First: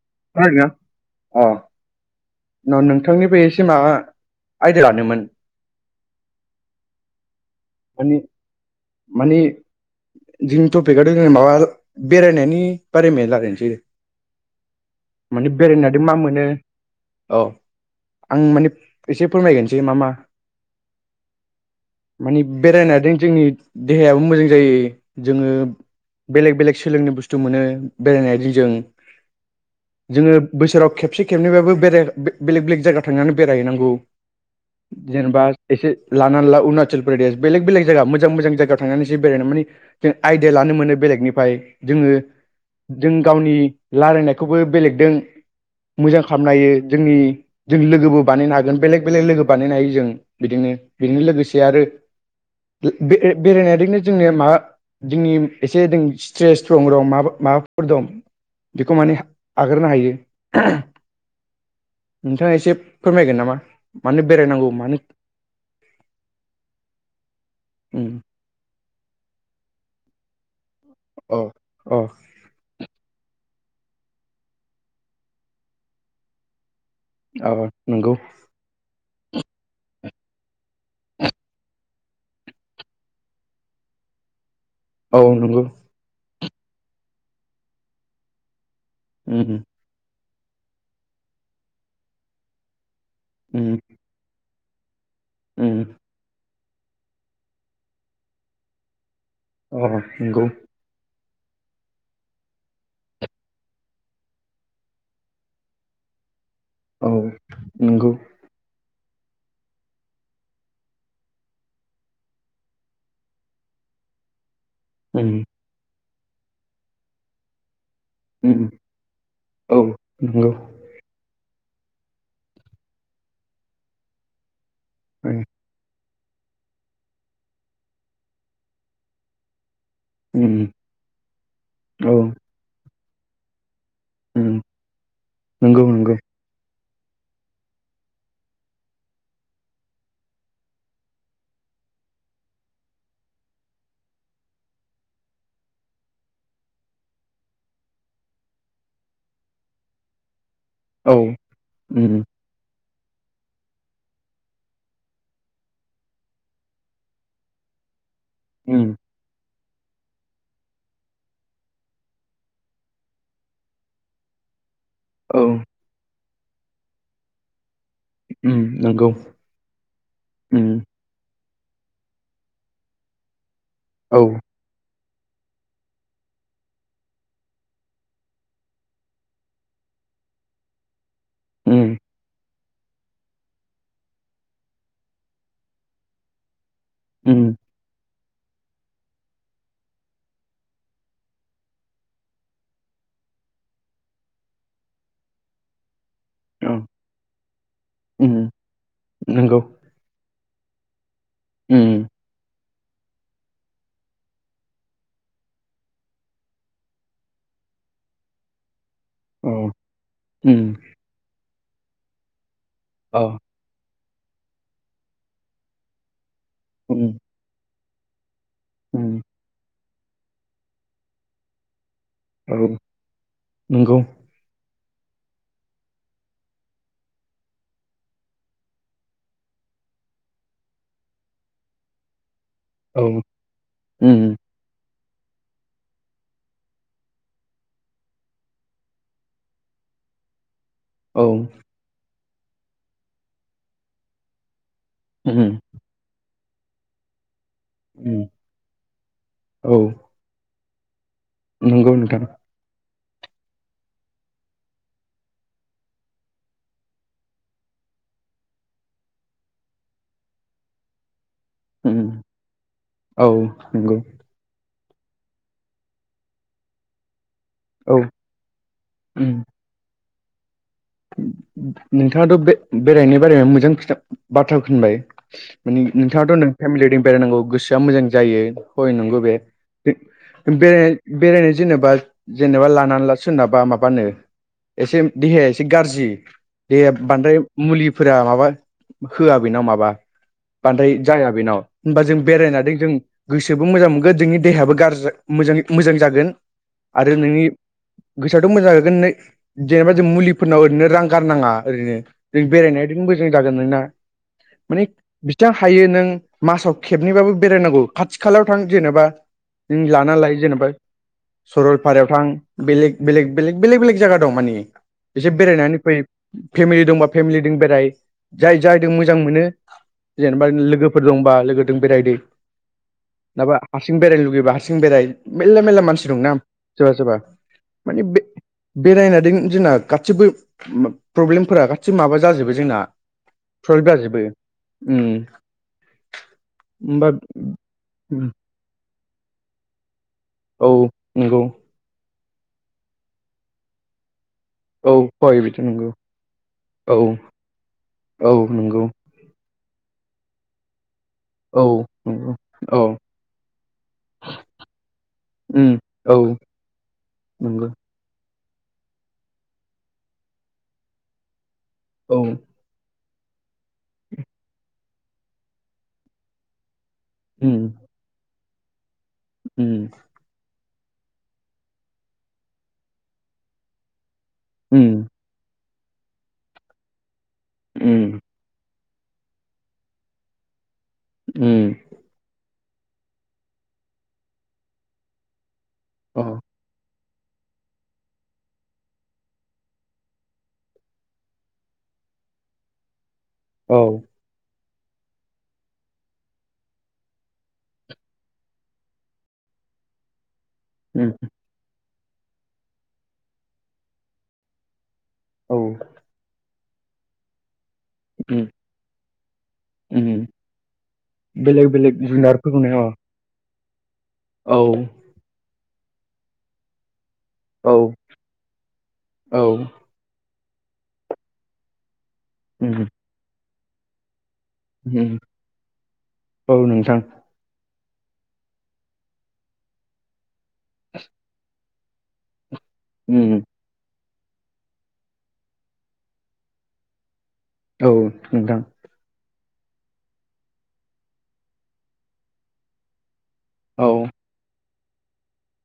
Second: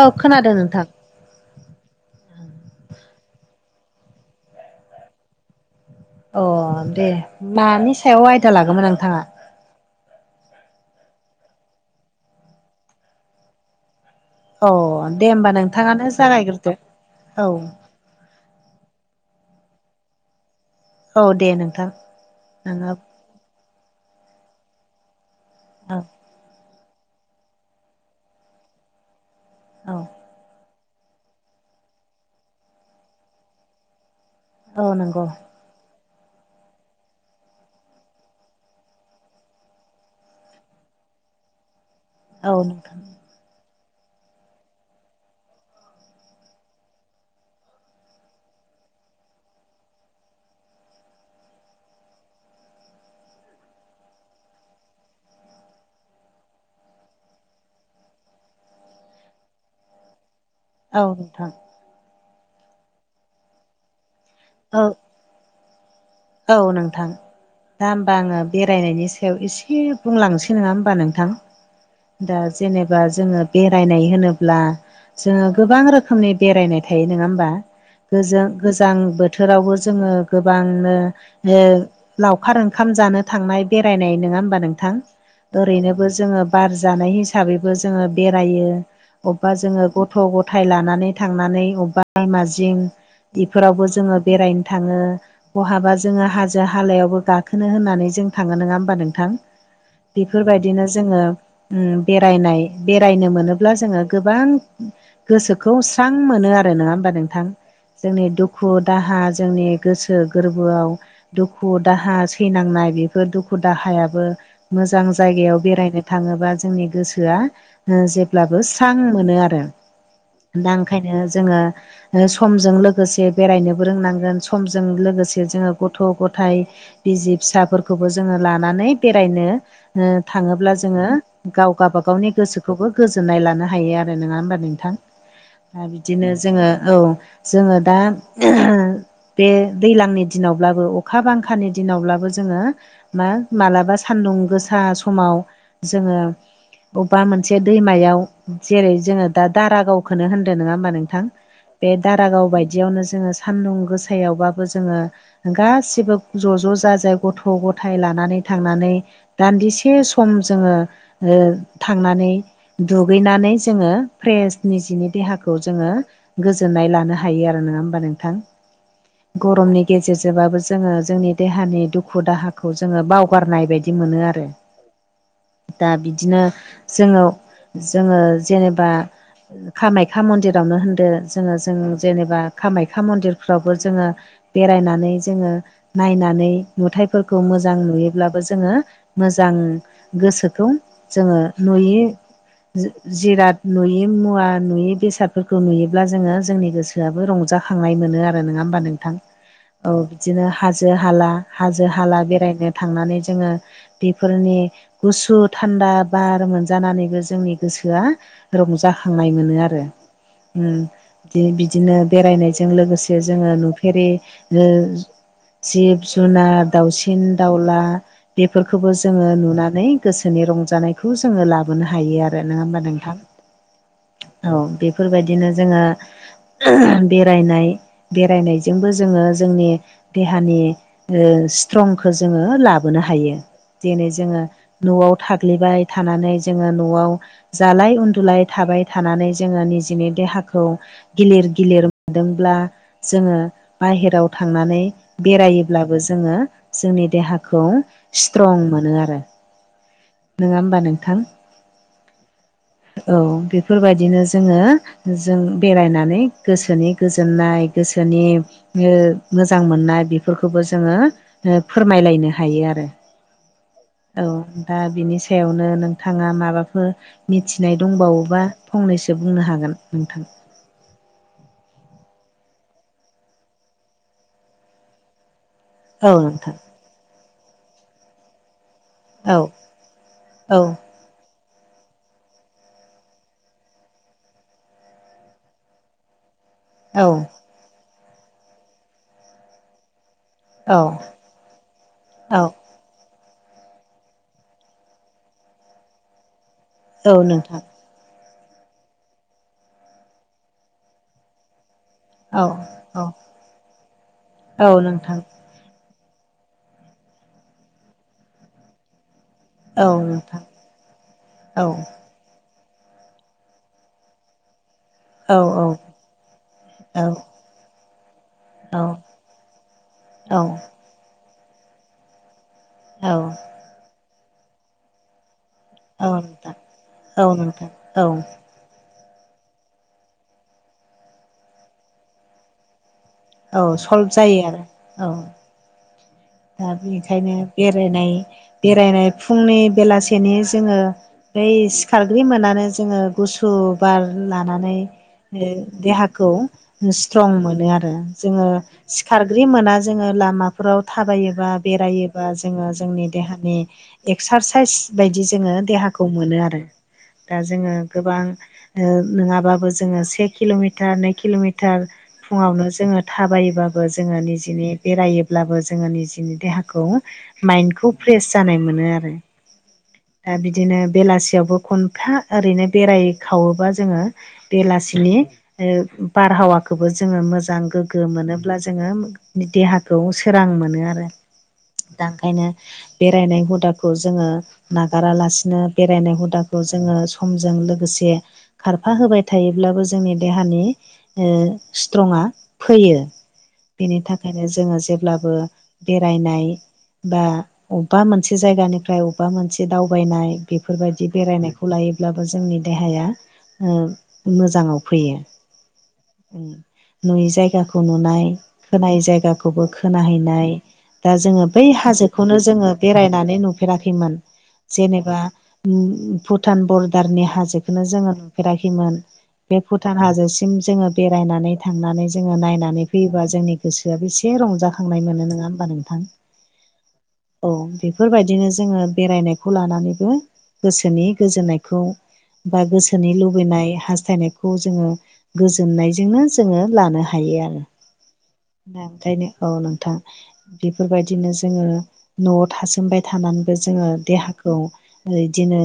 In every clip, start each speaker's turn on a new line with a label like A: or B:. A: औ खोनादों
B: खोनादोंना?
A: नोंथां।
B: अ न नोंथांनिबो एसे माबा आइदिया लानोमोन।
A: अ दे। मानि
B: माने
A: सायाव आयदा लागौमोन नोंथाङा
B: मानि। जोंनि टपिकआथ' जों माबा बेरायनायनि बारै बादै रायलायनोसै।
A: औ दे
B: माने
A: होनबा
B: बेरायनायजों
A: नोंथाङानो
B: मा मोनो
A: जागायग्रोदो औ।
B: आं माने एसे फोरमायगोनोसै मा मा।
A: औ दे नोंथां। नोङो
B: बेरायनानैजों जोंनि देहायाबो मोजां जायो जोङो।
A: औ।
B: बेलेग बेलेग सोलोंनो बुस्थु मोनो बेरायनाय दिन जों।
A: औ‌।
B: जोङो बोसोराव खेबसे खेबनैबाबो बे बेलेग बेलेग जायगा थांनानै बेरायहैनांगौ।
A: औ नंगौ
B: जेनबा एसे लानानै ला अरुणाचल प्रदेश बेलेग बेलेग जायगा मोजां मोजां जायगायाव थांनानैसो बेरायनो माने जों आयडिया लानो मोनो बेलेगनिफ्राय। जोङो
A: औ नोंथां
B: जों गावनि रायलायनायखौबो बेलेगदों मोजां खालामनो हायो जोंनि जों लोगोबो बानायनो हागोन बेलेग बेलेग लोगो बानायनो हायो जों बिदिनो। बेजोंनो लोगोसे आरो बे बेरायनायजोंनो जोंनि माबा जोंनि एसे जों स्ट्रेसफोर दं मा माबाफोर दं। बेखौ माने आगारनो हायो‌।
A: औ नोंथां।
B: नोंथाङा एसे फोरमायगोन नामा मानो बेरायनांगौ
A: औ
B: मानो
A: औ नोंथां दा होमबा आङो बेरायनायनि सायाव एसे बुंलांनोसै नङा होमबा नों थां
B: अ अ
A: दा जेनेबा जोङो बेरायनाय होनोब्ला जोङो गोबां रोखोमनि बेरायनाय थायो नङा होमबा
B: अ नंगौ
A: गोजों गोजां बोथोरावबो जोङो गोबांनो जे लावखार ओंखाम जानो थांनाय बेरायनाय नङा होमबा नोंथां?
B: औ नंगौ
A: ओरैनो जोङो बार जानाय हिसाबैबो जोङो बेरायो
B: उम
A: अबेबा जोङो गथ' गथाय लानानै थांनानै अबेबा दैमा जिं
B: उम
A: बेफोरावबो जोङो बेरायनो थाङो
B: उम
A: बहाबा जोङो हाजो हालायावबो गाखोनो होननानै जों थाङो नङा होमबा नोंथां?
B: अ नंगौ
A: बेफोरबायदिनो जोङो उम बेरायनाय बेरायनो मोनोब्ला जोङो गोबां गोसोखौ स्रां मोनो आरो आरो नङा
B: औ
A: होमबा नोंथां?
B: नंगौ
A: जोंनि दुखु दाहा जोंनि गोसो गोरबोआव दुखु दाहा सैनांनाय बेफोर दुखु दाहायाबो मोजां
B: उम
A: जायगायाव बेरायनो थाङोबा जोंनि गोसोआ जेब्लाबो
B: उम
A: स्रां मोनो आरो
B: औ नंगौ
A: ओंखायनो जोङो समजों लोगोसे बेरायनोबो रोंनांगोन समजों लोगोसे जोङो गथ' गथायाइ बिजसि फिसाफोरखौबो जोङो लानानै बेरायनो
B: उम उम
A: थाङोब्ला जोङो गाव
B: औ
A: गाबागावनि गोसोखौबो गोजोननाय लानो हायो आरो। नङा
B: उम
A: होनोमबा नोंथां दा
B: नंगौ
A: बि
B: नंगौ
A: बिदिनो जोङो औ जोङो दा बे दै्लांनि दिनावब्लाबो अखा बांखानि दिनावब्लाबो जोङो मा मालाबा सान्दुं गोसा समाव जोङो बबेबा मोनसे दैमायाव जेरै जोङो दा दारागावखौनो होनदों नङा होनबा
B: औ
A: नोंथां बे
B: उम
A: दारागाव बायदियावनो जोङो सान्दुं गोसायावबाबो जोङो गासिबो ज' ज' जाजाय गथ' गथाय लानानै
B: उम
A: थांनानै दान्दिसे सम जोङो थांनानै दुगैनानै जोङो फ्रेस निजिनि
B: औ
A: देहाखौ जोङो गोजोननाय लानो हायो आरो नङा होमबा नोंथां
B: उम नंगौ
A: गरमनि गेजेरजोंबाबो
B: उम
A: जोङो जोंनि देहानि दुखु दाहाखौ जोङो बावगारनाय बायदि बिदि
B: औ
A: मोनो आरो दा बिदिनो जोङो जोङो जेनेबा कामाख्या मन्दिरावनो होनदो जोङो जों
B: उम
A: जेनेबा कामाख्या मन्दिरफ्रावबो जोङो बेरायनानै जोङो नायनानै
B: उम
A: नुथाइफोरखौ मोज मोजां नुयोब्लाबो जोङो मोजां गोसोखौ जोङो नुयि जिराद नुयि मुवा नुयै बेसादफोरखौ नुयोब्ला जोङो
B: औ
A: जोंनि गोसोआबो रंजाखांनाय मोनो
B: उम
A: आरो नङा होमबा नोंथां
B: नंगौ
A: औ बिदिनो हाजो हाला हाजो
B: उम
A: हाला बेरायनो थांनानै जोङो बेफोरनि गुसु थान्दा बार मोनजानानैबो जोंनि गोसोआ रंजा थांनाय मोनो
B: औ
A: आरो
B: उम
A: बिदिनो बेरायनायजों लोगोसे
B: अ
A: जोङो नु फेरै जिब जुनार
B: उम
A: दाउसिन दाउला बेफोरखौबो
B: उम
A: जोङो नुनानै गोसोनि रंजानायखौ जोङो लाबोनो हायो आरो नङा
B: औ
A: होमबा नोंथां
B: नंगौ
A: औ बेफोरबायदिनो जोङो बेरायनाय बेरायनायजोंबो जो जोंनि देहानि स्ट्रंखौ जों लाबो लाबोनो
B: औ
A: हायो जेरै
B: उम
A: जोङो न'आव थाग्लिबाय थानानै जोङो न'आव जालाय उन्दुलाय थाबाय थानानै जोङो निजिनि देहाखौ
B: औ
A: गिलिर गिलिर मोनदोंब्ला जोङो बाहेराव थांनानै
B: उम
A: बेरायो बो जोङो जोंनि देहाखौ
B: उम
A: स्ट्रं मोनो आरो
B: औ
A: नङा होमबा नोंथां
B: नंगौ नोंथां
A: औ बेफोरबायदिनो जोङो जों बेरायनानै गोसोनि गोजोननाय गोसोनि मोजां मोननाय बेफोरखौबो जोङो
B: उम
A: फोरमायलायनो हायो आरो
B: औ नंगौ
A: औ दा बिनि सायावनो नोंथाङा माबाफोर मिथिनाय
B: औ
A: दंबावोबा फंनैसो
B: उम
A: बुंनो हागोन नोंथां
B: नोंथाङाथ' बे बेरायनो बारै मोजां खिथा बाथ्रा खोनबाय माने
A: औ
B: नोंथाङाथ' नों
A: नोंथां
B: फेमिलिजों बेरायनांगौ गोसोआ मोजां जायो हय नंगौ बे
A: औ औ
B: बे बेरायनो जेनेबा जेनेबा लानानै सोरनाबा माबानो एसे देहाया एसे गाज्रि दे
A: औ
B: बांद्राय मुलिफोरा माबा होआबैना माबा
A: औ
B: बांदाय जाया बेनाव होनबा जों
A: औ
B: बेरायना जों गोसोबो मोजां मोनगोन नोंनि देहायाबो गाज्रि मोजां मोजां जागोन
A: औ
B: आरो नोंनि
A: नोंथां
B: गोसोआथ' मोजां जोगोन न जेनेबा जों मुलिफोरनाव ओरैनो रां गारनाङा ओरैनो जों
A: औ औ
B: बेरायनायजोंबो जों जागोन नङा
A: औ
B: माने
A: नोंथां
B: सां हायो नों मासाव खेबनैबाबो बेरायनांगौ खाथि खालायाव थां जेनेबा
A: औ
B: लाना लायो
A: नोंथां
B: जेनेबा
A: औ
B: सरलपारायाव थां बेलेग बेलेग बेलेग बेलेग बेलेग जाया दं मानि एसे
A: औ
B: बेरायनानै फैयो फेमिलि दंबा
A: औ
B: फेमिलि जों बेराय जाय
A: औ
B: जायजों मोजां मोनो जेनेबा लोगो गोफोर दंबा लोगोदों बेरायदो
A: औ
B: नङाबा हारसिं बेरायनो लुबैबा हारसिं बेराय मेरला मेरला मानसि दं ना
A: नोंथां
B: सोरबा सोरबा
A: औ नोंथां
B: मान
A: औ
B: बे बेरायनादों जोंना गासिबो प्रब्लेमफोरा गासिबो माबा जाजोबो जोंना।
A: औ
B: स्वलभ
A: सल्भ
B: गाजोबो
A: जायो आरो
B: उम
A: औ दा
B: होमबा
A: बेनिखायनो बेरायनाय बेरायनाय फुंनि बेलासि खेनि
B: औ
A: जोङो
B: नंगौ
A: बै सिखारग्रो मोनानो जोङो गुस बार लानानै
B: औ हय
A: ओ
B: बिथ' नंगौ
A: देहाखौ
B: औ
A: सित्रं मोन आरो
B: औ
A: जोङो
B: नंगौ
A: खारग्रि मोना जोङो लामाफोराव थाबायोबा
B: औ
A: बेरायोबा
B: नंगौ
A: जोङो
B: औ
A: जोंनि देहानि एक्सारसाइस बायदि जोङो
B: उम
A: देहाखौ
B: औ
A: मोनो आरो दा
B: नंगौ
A: जोङो गोबां ओ नङाबाबो जोङो से किल'मिटार नै किल'मिट थार
B: औ
A: फुङावनो जोङो थाबायोबाबो जोङो निजिनि बेरायोब्लाबो ज जोङो निजेनि देहाखौ
B: उम
A: माइन्न्दखौ फ्रेस जानाय मोनो आरो
B: उम
A: दा बिदिनो बेलासियावबो खनफा ओरैनो बेराय खावोबा जोङो
B: उम
A: बेलासिनि बारहावाखौबो जोङो मोजां गोग्गो
B: उम
A: मोनो अब्ला जोङो देहाखौ सोरां मोनो आरो
B: उम
A: दा ओंखायनो बेरायनाय हुदाखौ जोङो नागारालासिनो बेरायनाय
B: अ
A: हुदाखौ खौ जोङो समजों लोगोसे खारफा होबाय थायोब्लाबो जोंनि देहानि ओ स्ट्रिंआ फैयो
B: औ
A: बेनि थाखायनो जोङो जेबो अब्लाबो बेरायनाय बा अबेबा मोनसे जायगानिफ्राय अबेबा मोनसे दावबायनाय बेफोरबायदि
B: उम
A: बेरायनायखौ लायोब्लाबो जोंनि देहाया ओ मोजाङाव फैयो
B: औ
A: नुयि जायगाखौ नुनाय
B: उम
A: खोनाय जायगाखौबो खोना
B: उम
A: हैनाय बा जों बै
B: बेलेग बेलेग
A: हाजखौनो
B: जुनारफोरखौनो
A: जोङो
B: अ
A: बेराय हैनाय नानै नुफेराखैमोन
B: औ
A: जेनेबा भुट बरदारनि हाजो
B: औ
A: खौनो जोङो नुफेराखैमोन
B: औ
A: बे भुटान हाजोसिम जोङो बेरायनानै थांनानै जोङो
B: उम
A: नायनानै फैयोबा जोंनि गोसोआ बेसे रंजाखा खांनाय
B: उम
A: मोनो नङा होमबा नोंथां
B: औ नोंथां
A: औ बेफोरबायदिनो जोङो बेरायनायखौ लानानैबो गोसोनि गोजोननायखौ खौ बा गोसोनि
B: उम
A: लुबैनाय हास्थायनायखौ जोङो गोजोननायजोंनो जोङो लानो हायो आरो
B: औ नोंथां
A: ओंखायनो औ नोंथां बेफोरबायदिनो जोङो न'आव थासोमबाय थानांगौ जोङो
B: औ
A: देहाखौ बिदिनो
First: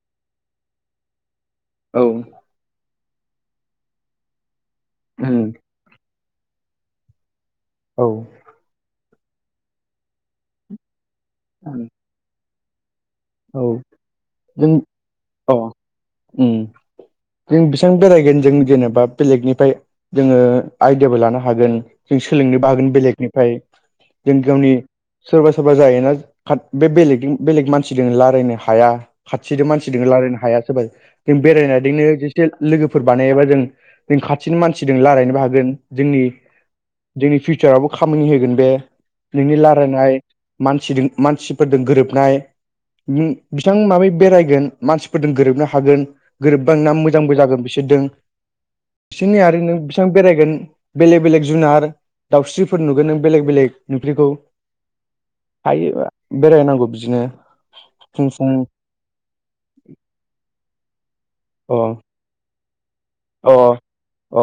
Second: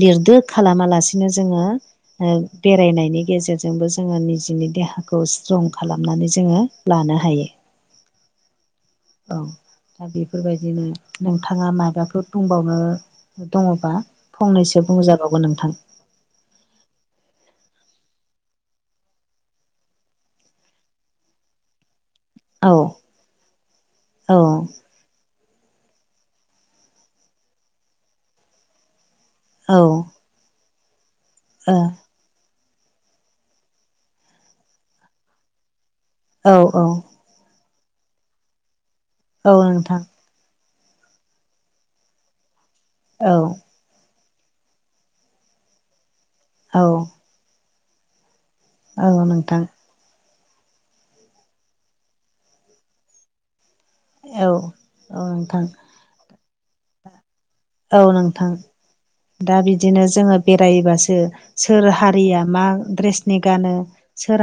A: लिरदो खालामालासिनो जोङो
B: औ
A: ओ बेरायनायनि गेजेरजोंबो जोङो निजिनि देहाखौ
B: उम
A: स्ट्रं खालामनानै जोङो लानो हायो।
B: औ
A: औ दा बेफोरबायदिनो नोंथाङा माबाफोर बुंबावनो
B: औ
A: दङबा
B: जों
A: फंनैसो बुंजाबावगोन
B: अ
A: नोंथां।
B: उम जों बेसिबां बेरायगोन जों जेनेबा बेलेगनिफ्राय जोङो आइदियाबो लानो हागोन जों सोलोंनो बो
A: औ
B: हागोन बेलेगनि मफ्राय जों
A: औ
B: गावनि सोरबा सोरबा जायोना काट बे बेलेग बेलेग मान मानसि रायलायनो हाया। खाथि
A: औ
B: मानसिजों रायलायनो हाय सोर जों बेरायजोंनो एसे लोगोफोर बानायाबा जों जों खाथिनि मानसिजों रायलायनोबो हागोन जोंनि
A: औ औ
B: जोंनि फिउचारावबो खामानि होगोन बे
A: औ
B: नोंनि
A: नोंथां
B: रायलायनाय मानसिजों मानसिफोरजों गोरोबनाय
A: औ
B: बिथां माबै बेरायगोन मानसिफोरजों गोरोबनो हागोन गोरोबब
A: औ
B: ना मोजांबो जागोन बि दों
A: औ
B: बिसोरनि आरो
A: नोंथां
B: नों बेसेबां बेरायगोन बेलेग बेलेग जुनार दाउस्रिफोर नुगोन नों बेलेग बेलेग नुफेरैखौ
A: औ औ नोंथां
B: हायो बेरायनांगौ बिदिनो
A: औ
B: फुं
A: नोंथां
B: फुं
A: दा बिदिनो जोङो बेरायोबासो
B: अ
A: सोर हारिया मा द्रेसनि
B: अ
A: गानो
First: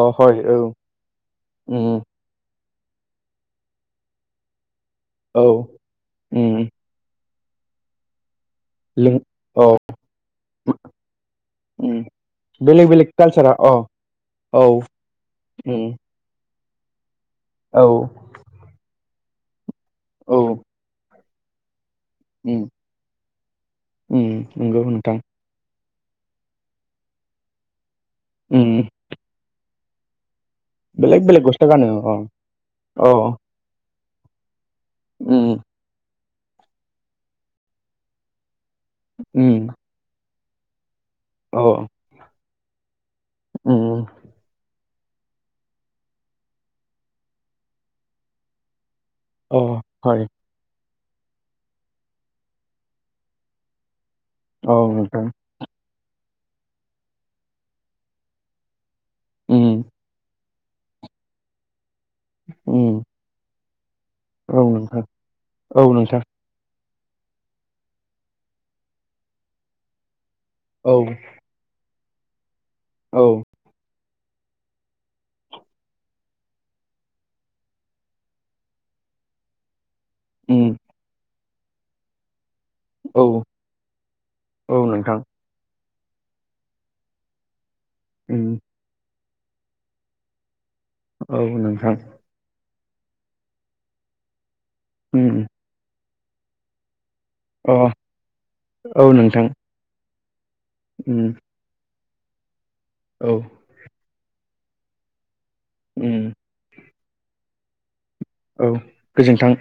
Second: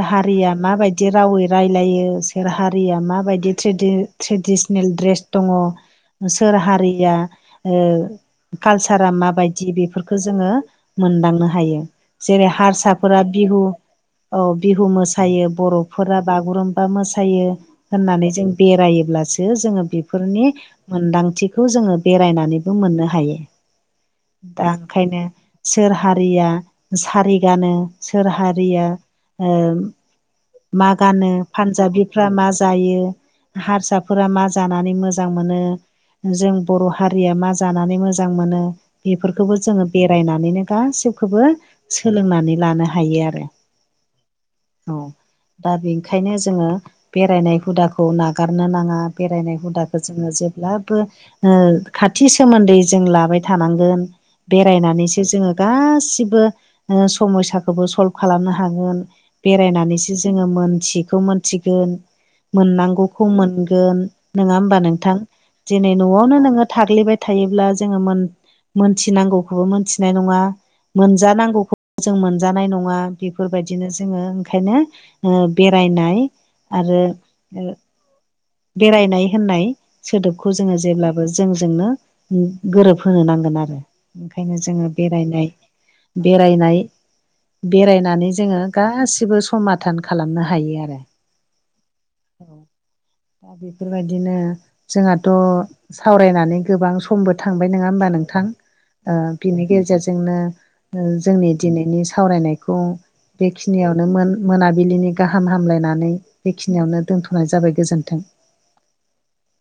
B: अ हय
A: हारिया
B: औ
A: माबायदि रावै
B: उम
A: रायलायो हारिया माबायदि ट्रेडि ट्रेडिसनेल
B: औ
A: दङ सोर
B: उम
A: हारिया ओ कालसारा
B: लों
A: माबायदि
B: औ
A: बेफोरखौ जोङो मोनदांनो हायो।
B: उम
A: जेरै
B: बेलेग बेलेग
A: हारसाफोरा
B: कालसारा
A: बिहु
B: अ
A: औ बिहु मोसायो
B: उम
A: बर'फोरा बागुरुम्बा बा मोसायो
B: औ
A: होननानै जों बेरायोब्लासो जोङो
B: औ
A: बेफोरनि मोनदांथि बेखौ जोङो
B: उम
A: बेरायनानैबो मोननो हायो
B: उम
A: दा
B: नंगौ नोंथां
A: ओंखायनो सोर हारिया सारि गानो सोर
B: उम
A: हारिया ओ मा
B: बेलेग
A: गानो
B: बेलेग गस्ला गानो अ
A: पानजाबिफ्रा मा जायो
B: अ
A: हारसाफोरा मा जानानै मोजां
B: उम
A: मोनो जों बर' हारिया मा जानानै मोजां मोनो बेफोरखौबो
B: उम
A: जोङो बेरायनानैनो गासिबो खौबो
B: अ
A: सोलोंनानै लानो हायो आरो
B: उम
A: औ। दा बेनिखायनो जोङो बेरायनाय हुदाखौ नागारनो नाङा बेरायनाय
B: अ
A: हुदाखौ जोङ
B: हय
A: जे बो खाथि सोमोन्दै जों लाबाय थानांगोन।
B: औ
A: बेरायनानैसो
B: नोंथां
A: जोङो गासिबो समयसाखौबो सल्भ खालामनो हागोन।
B: उम
A: बेरायनानैसो जोङो मोनथियखौ मोनथिगोन
B: उम
A: मोननांगौ मोनोन नङा हबा नोंथां
B: औ
A: दिनै
B: नोंथां
A: न'आवनो नोङो थाग्लिबाय थायोब्ला जोङो मोनथिनांगौखौबो मोनथिनाय नङा
B: औ
A: मोनजानांगौखौ जों मोनजानाय नङा
B: औ
A: बेफोरबायदिनो जोङो ओंखायनो बेरायनाय आरो ओ बेरायनाय होननाय सोदोबखौ जोङो
B: उम
A: जेब्लाबो जोंजोंनो गोरोबहो
B: औ
A: नांगोन आरो ओंखायनो
B: औ
A: जोङो
B: नोंथां
A: बेरायनाय बेरायनाय बेरायनानै
B: उम
A: जोङो गासिबो समादान खालामनो हायो आरो।
B: औ नोंथां
A: औ दा बेफोरबायदिनो जोंहाथ'
B: उम
A: सावरायनानै गोबां सम बो थांबाय
B: अ
A: नङा हबा नोंथां
B: औ नोंथां
A: बिनि गेजेरजोंनो
B: उम
A: जोंनि दिनैनि सावरायनायखौ
B: औ
A: बेखिनियावनो मोन मोनाबिलिनि गाहाम हामलायनानै
B: उम
A: बेखिनियावनो दोनथ'नाय जाबाय गोजोन्थों।
B: औ गोजोन्थां।